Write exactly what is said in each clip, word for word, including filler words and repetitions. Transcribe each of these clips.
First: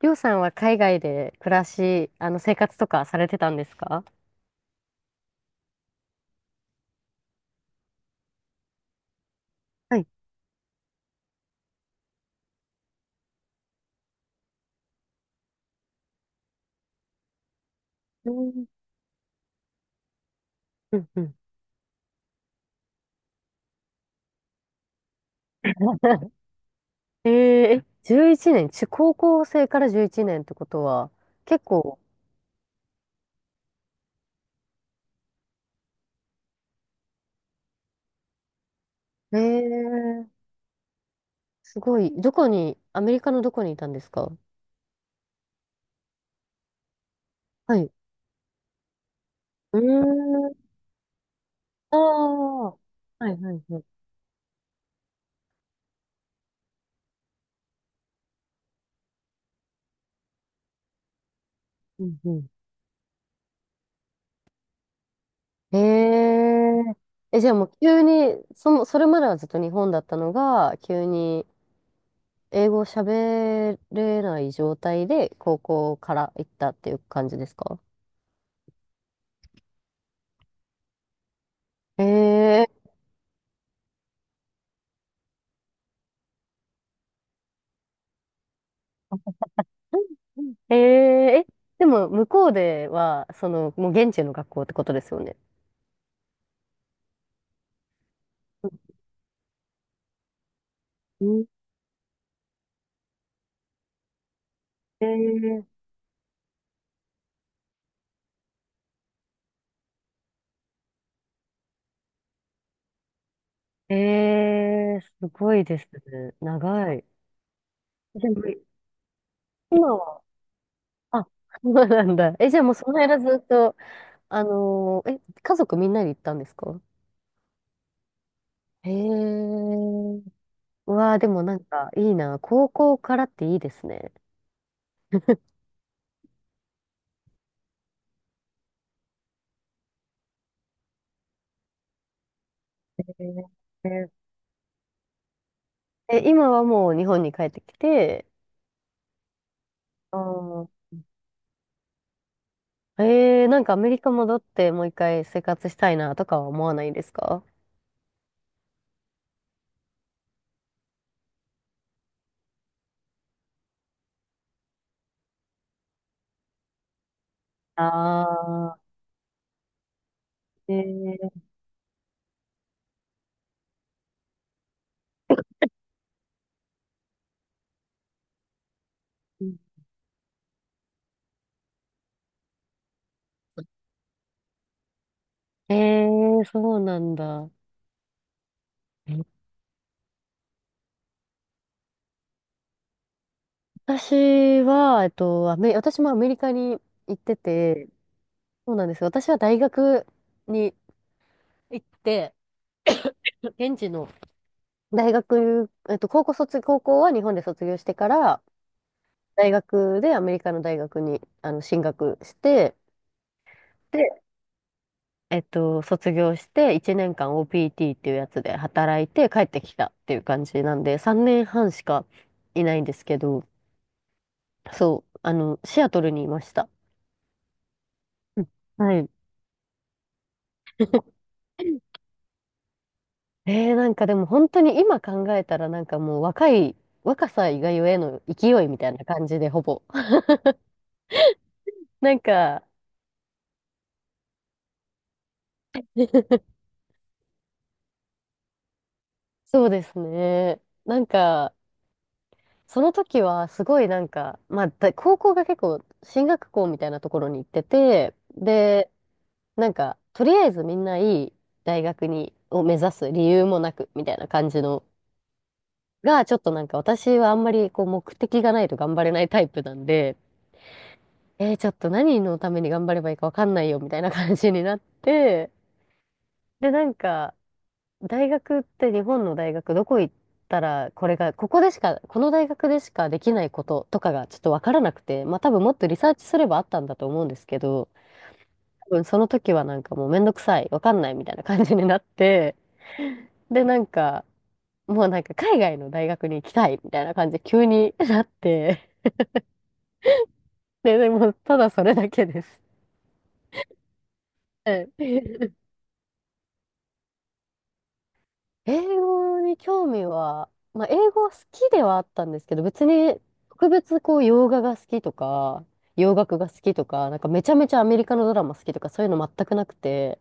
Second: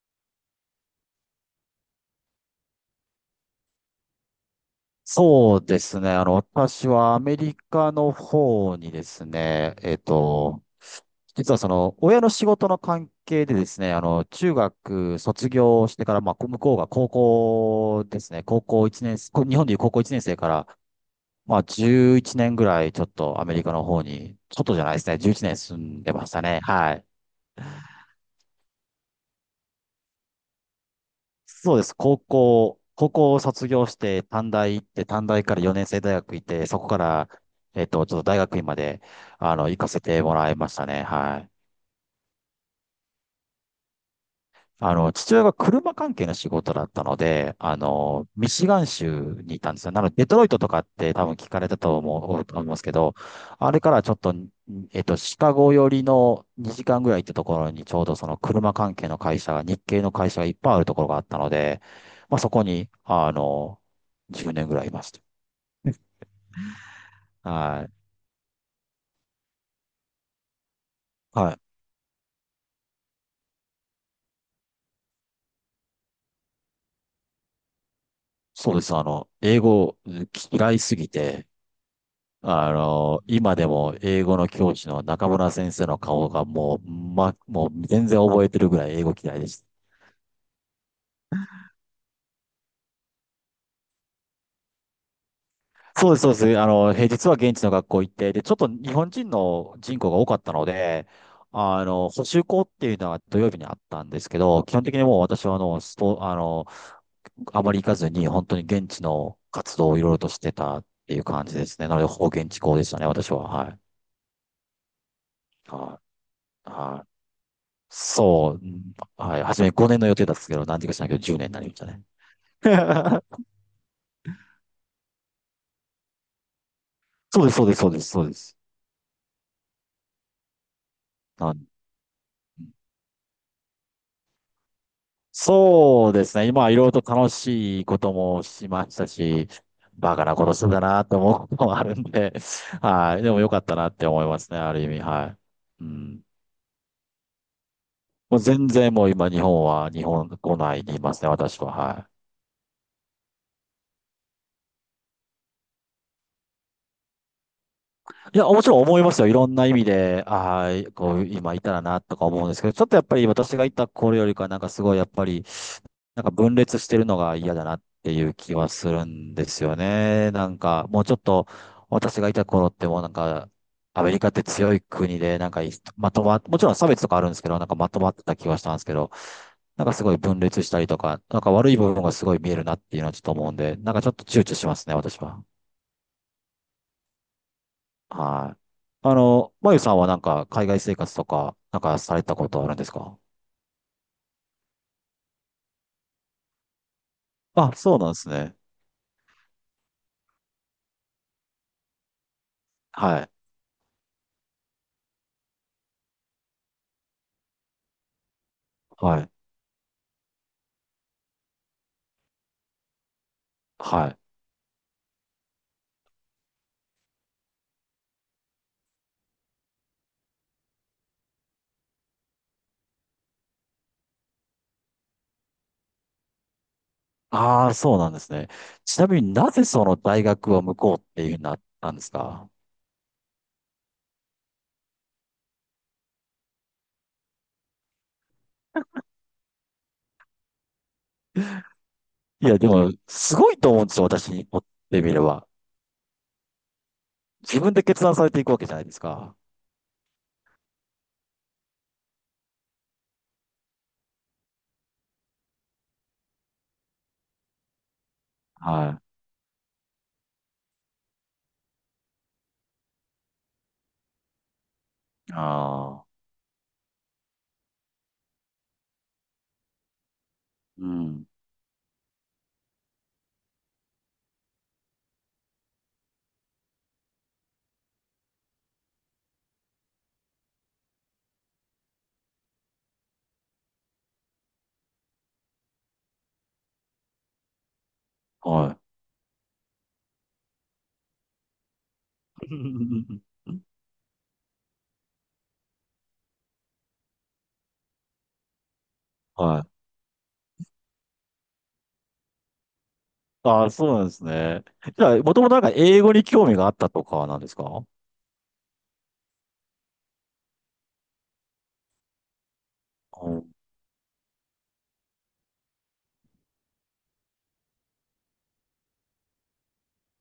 りょうさんは海外で暮らし、あの、生活とかされてたんですか？そうですね。あの、私はアメリカの方にですね、えはっい。と、実はその、親の仕事の関係でですね、あの、中学卒業してから、まあ、こ向こうが高校でうすね、高ん。校いちねん、こ日本でいう高校いちねん生から、うんうん。まあ、じゅういちねんぐらいちょっとアメリカの方に、ちょっとじゃないですね、じゅういちねん住んでま したね。はい。えー、え、じゅういちねん、中、高校生からじゅういちねんってことは、結そうです。構、高校、高校を卒業して、短大行って、短大からよねん生大学行って、そこから、えっと、ちょっと大学院まで、えあの、行かせてー、もらいましたね。はい。すごい、どこに、アメリカのどこにいたんですか？あの、父親が車関係の仕事だったので、あはい。の、ミシガン州にいたんうーですよ。なので、デトロイトん、とかって多分聞かれたあと思う、思あ、いまはすけど、いはいあはれい。からちょっと、えっと、シカゴ寄りのにじかんぐらい行ったところにちょうどその車関係の会社が、日系の会社がいっぱいあるところがあったので、うんうまあん。そこに、あの、じゅうねんぐらいいましへえー、え、じゃた。あもうは急い。に、その、それまではずっと日本だったのが、急にはい。英語を喋れない状態で高校から行ったっていう感じですか？そうです。あの、英語嫌いすぎて、えあえ、の、今でも英語の教師の中村先生の顔がもう、ま、もう全然覚えてるぐらい英語嫌いでした。うん、えー、え、でも向こうでは、その、もう現地の学校ってことですよね。そうです、そうです。あの、平日は現地の学校行って、で、ちょっと日本人の人口が多かったので、うん、あの、補習校っていうのは土曜日にあったんですけど、基本的にもう私はあえの、スポ、あの、あまり行かずに本当に現地の活動をいろいろとしてたっていう感じですね。なので、ほぼ現地校でしたね、私は。はい。ー、えー、すごいですはね。い。長はい。い、でも、そう。はい。初め今ごねんの予は、定だったんですけど、何時かしないけどあ、じゅうねんになりそましうたなね。んだ。え、じゃあもうその間ず っと、あのーえ、家族みんなで行ったんですか？そうです、そうです、そうです、そうです。へえ。うわあ、でもななんんかいいな。高校からっていいですね。そうですね。今、いろいろと楽しいこともしましたし、バカなことしてたなと思うこともあるんで、えはい。でも良かったなってー、思いますね、ある意味、はい。うえ、ん。今はもう日本に帰ってきて、もう全然もう今、日本は、日あ本、来ー、ないでいますね、私は、はい。えー、なんかアメリカ戻ってもう一回生活したいなとかは思わないですか？いや、もちろん思いますよ。いろんな意味で、ああ、こう、今いたらな、とか思うんですけど、ちょっとやっぱり私がいた頃よりか、なんかすごい、やっぱり、なんか分裂してるのが嫌だなっていう気はあすあるんですよね。なんー、か、もうちょっえと、私がいた頃ってもうなんか、アメリカって強い国で、なんかい、まとま、もちろん差別とかあるんですけど、なんかまとまってた気はしたんですけど、ー、なんかすごい分裂したりとか、なんか悪い部分がすごい見えるなっていうのはちょっと思うんで、なんかちょっと躊躇しますね、私は。えー、そうなんだ。はい。あの、まゆさんはなんか海外生活とか、なんかされたことあるんですか？私は、えっと、アメ、私もアメリカに行ってあ、て、そうなんですね。そうなんですよ。私は大学に行って、はい。現地の大学、えっと、高校卒、高校は日本で卒業してから、はい。大学でアメリカの大学にあの進学して、で、はい。えっと、卒業していちねんかん オーピーティー っていうやつで働いて帰ってきたっていう感じなんで、さんねんはんしかいないんですけど、そう、あの、シアトルにいました。ああ、そうなんですうん、ね。はちない。みになぜその大学は向こうっていうふうになったんですか？ えー、なんかでも本当に今考えたらなんかもう若い、若さ以外への勢いみたいな感じでほぼ。なん いや、か、でも、すごいと思うんですよ、私にとってみれば。自分で決断されていくわけじゃないですか。そうですね。なんか、その時はすごいなんか、まあ、だ高校が結構進学校みたいなところに行ってて、で、はなんか、とりあえずみんないい大学に、を目指す理由もなく、みたいな感じの、い。ああ、が、ちょっとなんか私はあんまりこう目的がないと頑張れないタイプなんで、うん。えー、ちょっと何のために頑張ればいいかわかんないよ、みたいな感じになって、で、なんか、大学って日本の大学どこ行ったら、これが、ここでしか、この大学でしかできないこととかがちょっとわからなくて、まあ多分もっとリサーチすればあったんだと思うんですけど、はい。多分その時はなんかもうめんどくさい、わかんないみたいな感じになって、で、なんか、もうなんか海外の大学に行きたいみたいな感じで急になって、はい。で、でもただそれだけです。ああ、そうなんですね。はい。 じゃあ、もともとなん か英語に興味があったとかなんですか？ 英語に興味は、まあ英語は好きではあったんですけど、別に特別こう洋画が好きとか、洋楽が好きとか、なんかめちゃめちゃアメリカのドラマ好きとかそういうの全くなくて、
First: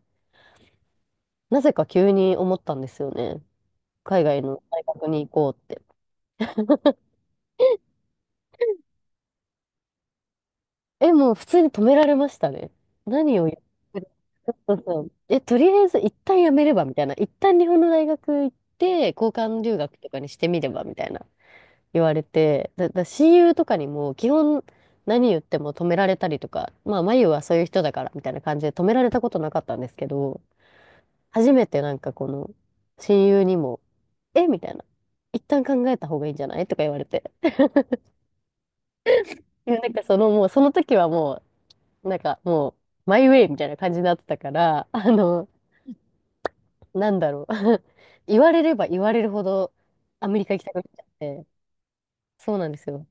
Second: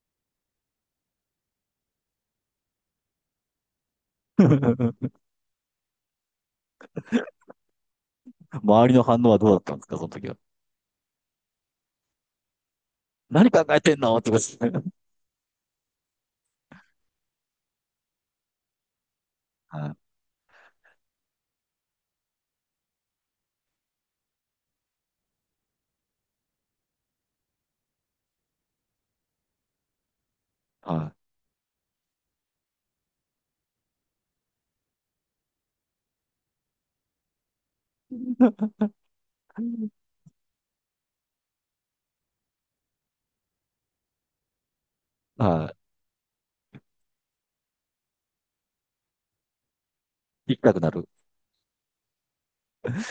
なぜか急に思ったんですよね。海外の大学 に行こうって。周りの反応はどうだったんですか、その時は。え、もう普通に止められましたね。何を何言っ考えててんる。のってことですそうね。そう。え、とりあえず一旦やめればみたいな。一旦日本の大学行って、交換 留は学い。とかにしてみればみたいな言われて、だ、だ親友とかにも基本何言っても止められたりとか、まあ、まゆはそういう人だからみたいな感じで止められたことなかったんですけど、は初めてなんかこの親友にも、えみたいな。一旦考えた方がいいんじゃないとか言われて。い。いや、なんかそのもう、その時はもう、なんかもう、マイウェイみたいな感じになってたから、あの、はなんだろう。言われれば言われるほどアメリカい。行行ききたたくくなっなちゃっる。て。そうなんですよ。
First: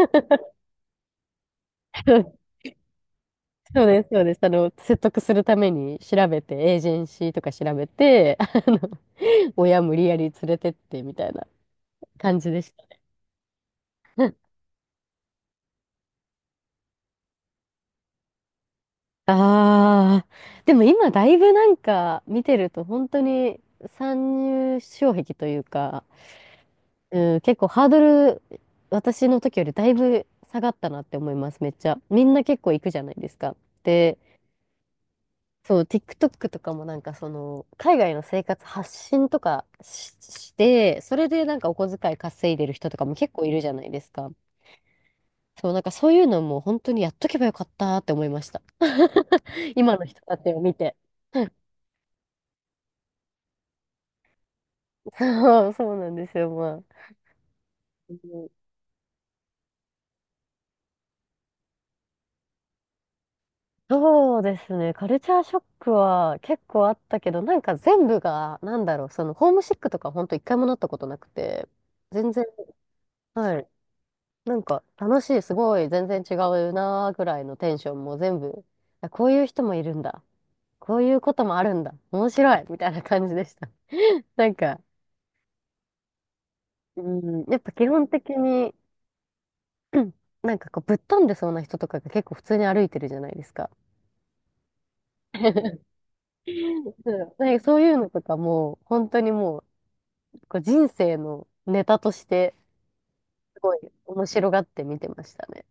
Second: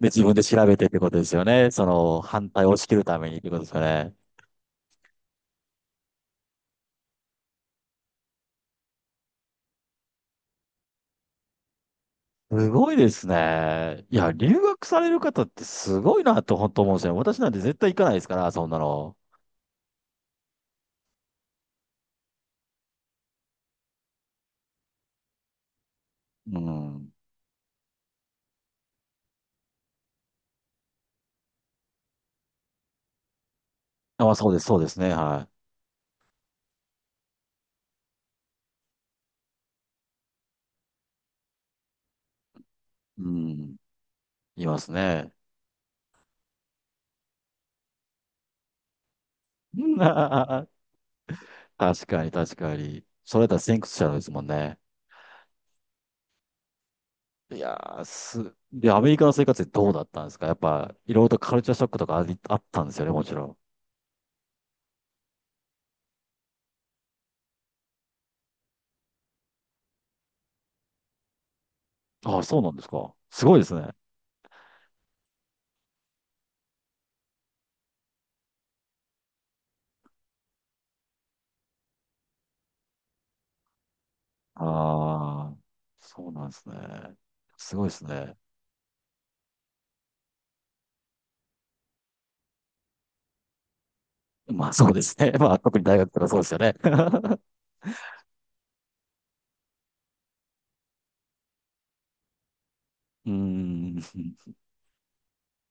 で、自分で 調べてってことですよね。その、反対を押し切るためにってことですよそうです、ね。そうです。あの、説得するために調べて、エージェンシーとか調べて、あの、親無理やり連れてってみたいな感じですした。ごいですね。いや、留学される方ってすごいなと本当思うんですよ。私なんて絶対行かないですから、そんなの。ああ、でも今だいぶなんか見てると本当に参入障壁というか、うん。うん、結構ハードル、私の時よりだいぶ下がったなって思います、めっちゃ。みんな結構行くじゃないですか。で、あ、まあそうです、そうですね。はそう、TikTok とかもなんかその、海外の生活発信とかし、して、それでなんかお小遣い稼いでる人とかもい。う結構いるじゃん。ないですか。いますね。そう、なんかそういうのも本当にやっとけばよかったって思いました。今の人たち を見て。確かに、確かに。それだったら先駆者ですもんね。そう、そうなんですよ、まあ。いやー、うん、す、で、アメリカの生活ってどうだったんですかやっぱ、いろいろとカルチャーショックとかあり、あったんですよね、もちろん。そうですね。カルチャーショックは結構あったけど、なんか全部が、なんだろう、その、ホームシックとか本当一回もなったことなくて、全ああ、然、そうなんですか。すごはいでい。すね。なんか楽しい、すごい、全然違うなーぐらいのテンションも全部、あこういう人もいるんだ。こういうこともあるんだ。面白いみたいな感じでした。なんか、ああ、そうなんですね。うん、やっぱすご基いです本的ね。に、なんかこう、ぶっ飛んでそうな人とかが結構普通に歩いてるじゃないですか。まあ、そうですね。まあ、特に 大学とかそうですよね。そ うう、なんかそういうのとかも、本当にもう、こう人生のネタとして、ーすごいん。面白がって見てましたね。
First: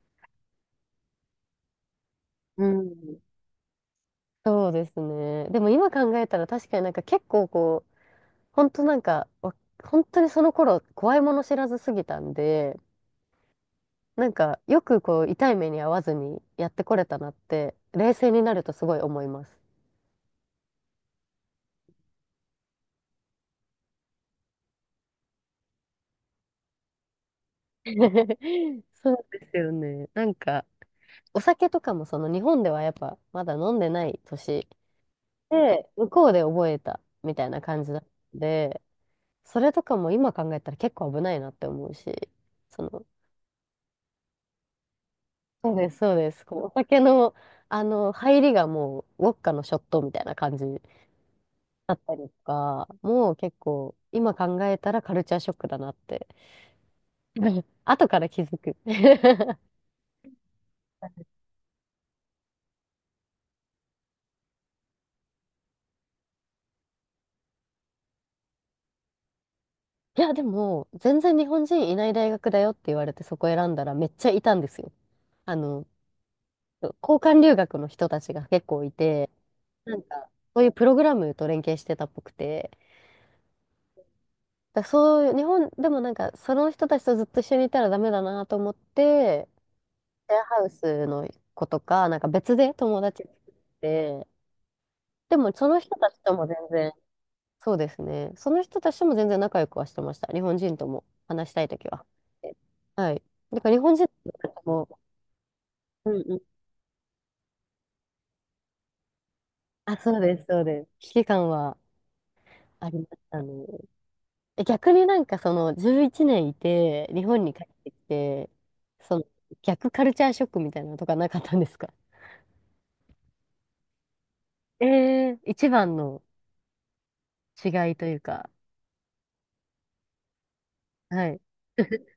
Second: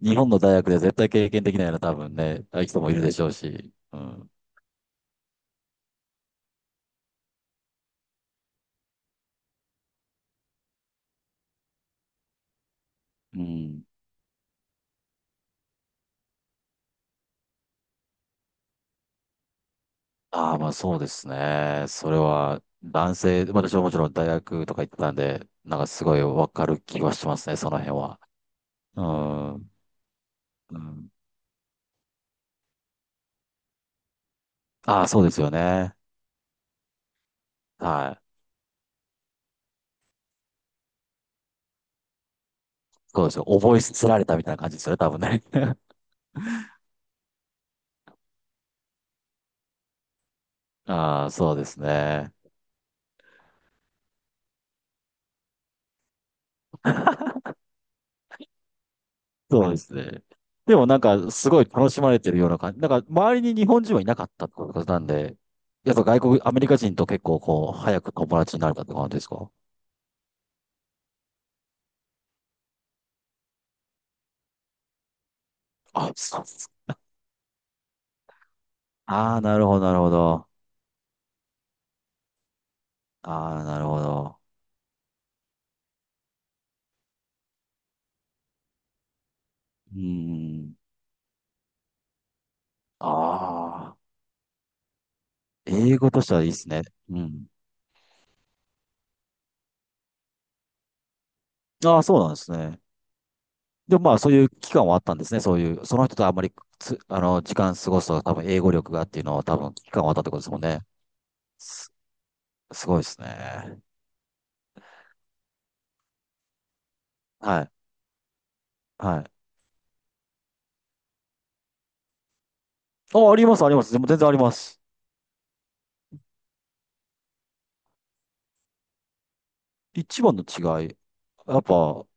日本の大学で絶対経験できないような多分ね、う人もいるでん。しょうし。うん。そうですね。でも今考えたら確かになんか結構こう、本当なんか、わ本当にその頃怖いもの知らずすぎたんで、うん。なんかよくこう痛い目に遭わずにやってこれたなって、冷静になるとすごい思います。ああ、まあそうですね。それは、男性、まあ私はもちろん大学とか行ってたんで、なんかすごいわかる気はしますね、その辺は。うそうですよん。ね。なんか、うん。お酒とかもその日本ではやっぱまだ飲んでない年ああ、そうですよで、ね。向こうで覚えたみたいな感じだったはい。んで、それとかも今考えたら結構危ないなって思うし、その、そうですよ。覚えすつられたみたいな感じですよね、多分ね。そうです、そうです。こうお酒の、あの、入りがもう、ウォッカのショットみたいな感じ ああ、そうですだったりとね。か、もう結構、今考えたらカルチャーショックだなって、後から気づく。そうですね。でもなんか、すごい楽しまれてるような感じ。なんか、周りに日本人はいなかったってことなんで、やっぱ外国、アメリカ人と結構こう、早く友達になれたって感じですか？いや、でも、全然日本人いない大学だよって言われてそこ選んだらめっちゃいたんですよ。あの、あ、そうです。交換留学の人たちが結構いて、ああ、なるほど、ななるんほか、ど。そういうプログラムと連携してたっぽくて、ああ、なるほど。だそういう、日本でもなんか、その人たちとずっと一緒にいたらダメだなと思って、うシェアーハウん。スの子とか、なんか別で友達作っああ、て、でもその人英た語ちとしとてはもいいで全すね。然、うん。そうですね、その人たちとも全然仲良くはしてました。日本人とも話したいときああ、は。そうなんですで、ね。はい。だから日本でも人とまあそういう期間も、はあったんですね。そういう、そのうん人とあうんん。まりつ、あの、時間過ごすと多分英語力がっていうのは多分期あ、間はあっそうたってでことす、ですもそんうね。です。危機感はす、すあごりいまでしすたね。ね。え逆になんかそのじゅういちねん、いちねんいて、日本には帰っい。てきて、そはのい。逆カルチャーショックみたいなのとかなかったんですか？あ、あります、あります。でも全然あります。ええー、一番の違いというか、一番の違い。はい。やっぱ、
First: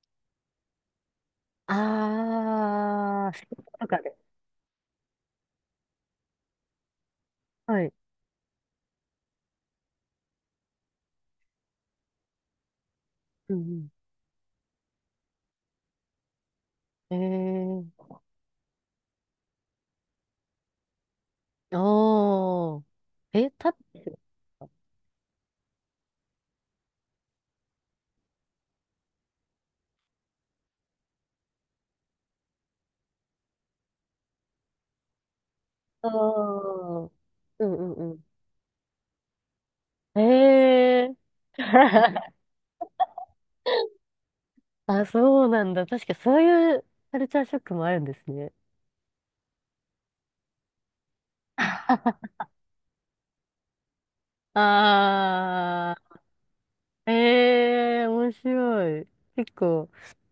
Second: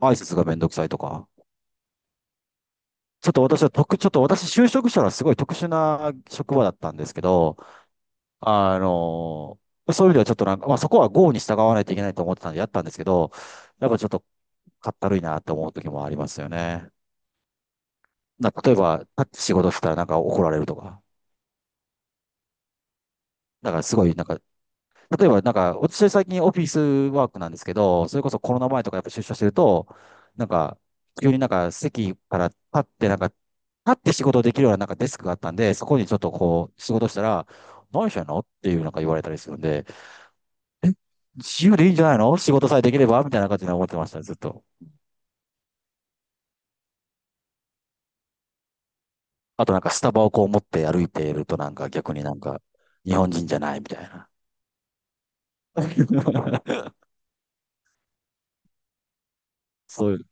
挨拶がめんどくさいとか。あちょっあ、と仕事私はと特、かちょっで。と私就職したらすごい特殊な職場だったんですけど、はい。あのそういう意味ではちょっとなんか、まあそこは郷に従わないといけないと思ってたんでやったんですけど、うやんっぱちょっとかったるいなって思う時もありますよね。うん。ええな、例えば、タッチ仕事したらなんか怒られるとか。ー、おー。え、タだッからすごい、チ。なんか、例えばなんか、私最近オフィスワークなんですけど、それこそコロナ前とかやっぱ出社してると、なんか、急になんか席から立って、なんか、立って仕事できるようななんかデスクがあったんで、そこにああ、ちょっとこう、仕う事んしたら、うんう何してん。んのっていうなんか言われたりするんで、え、ええー。自由でいいんじゃない の仕事さえできればみたいな感じで思ってました、ずっと。あ、そうなんだ。確かそういうカルチャーショックもあるんですね。あとなんかスタバをこう持って歩いているとなんか逆になんか、日本人じゃないみたいな。あ、 ええー、面白い。結構、そういう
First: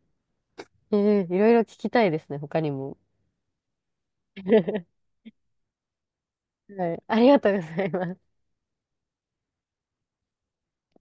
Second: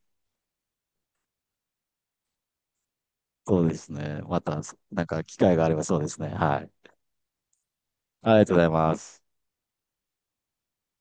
ええ、いろいろ聞きたいですね、他にも。そうですね。また、な んか機会があればそうですね。はい。はい、ありがとうございます。ありがとうございます。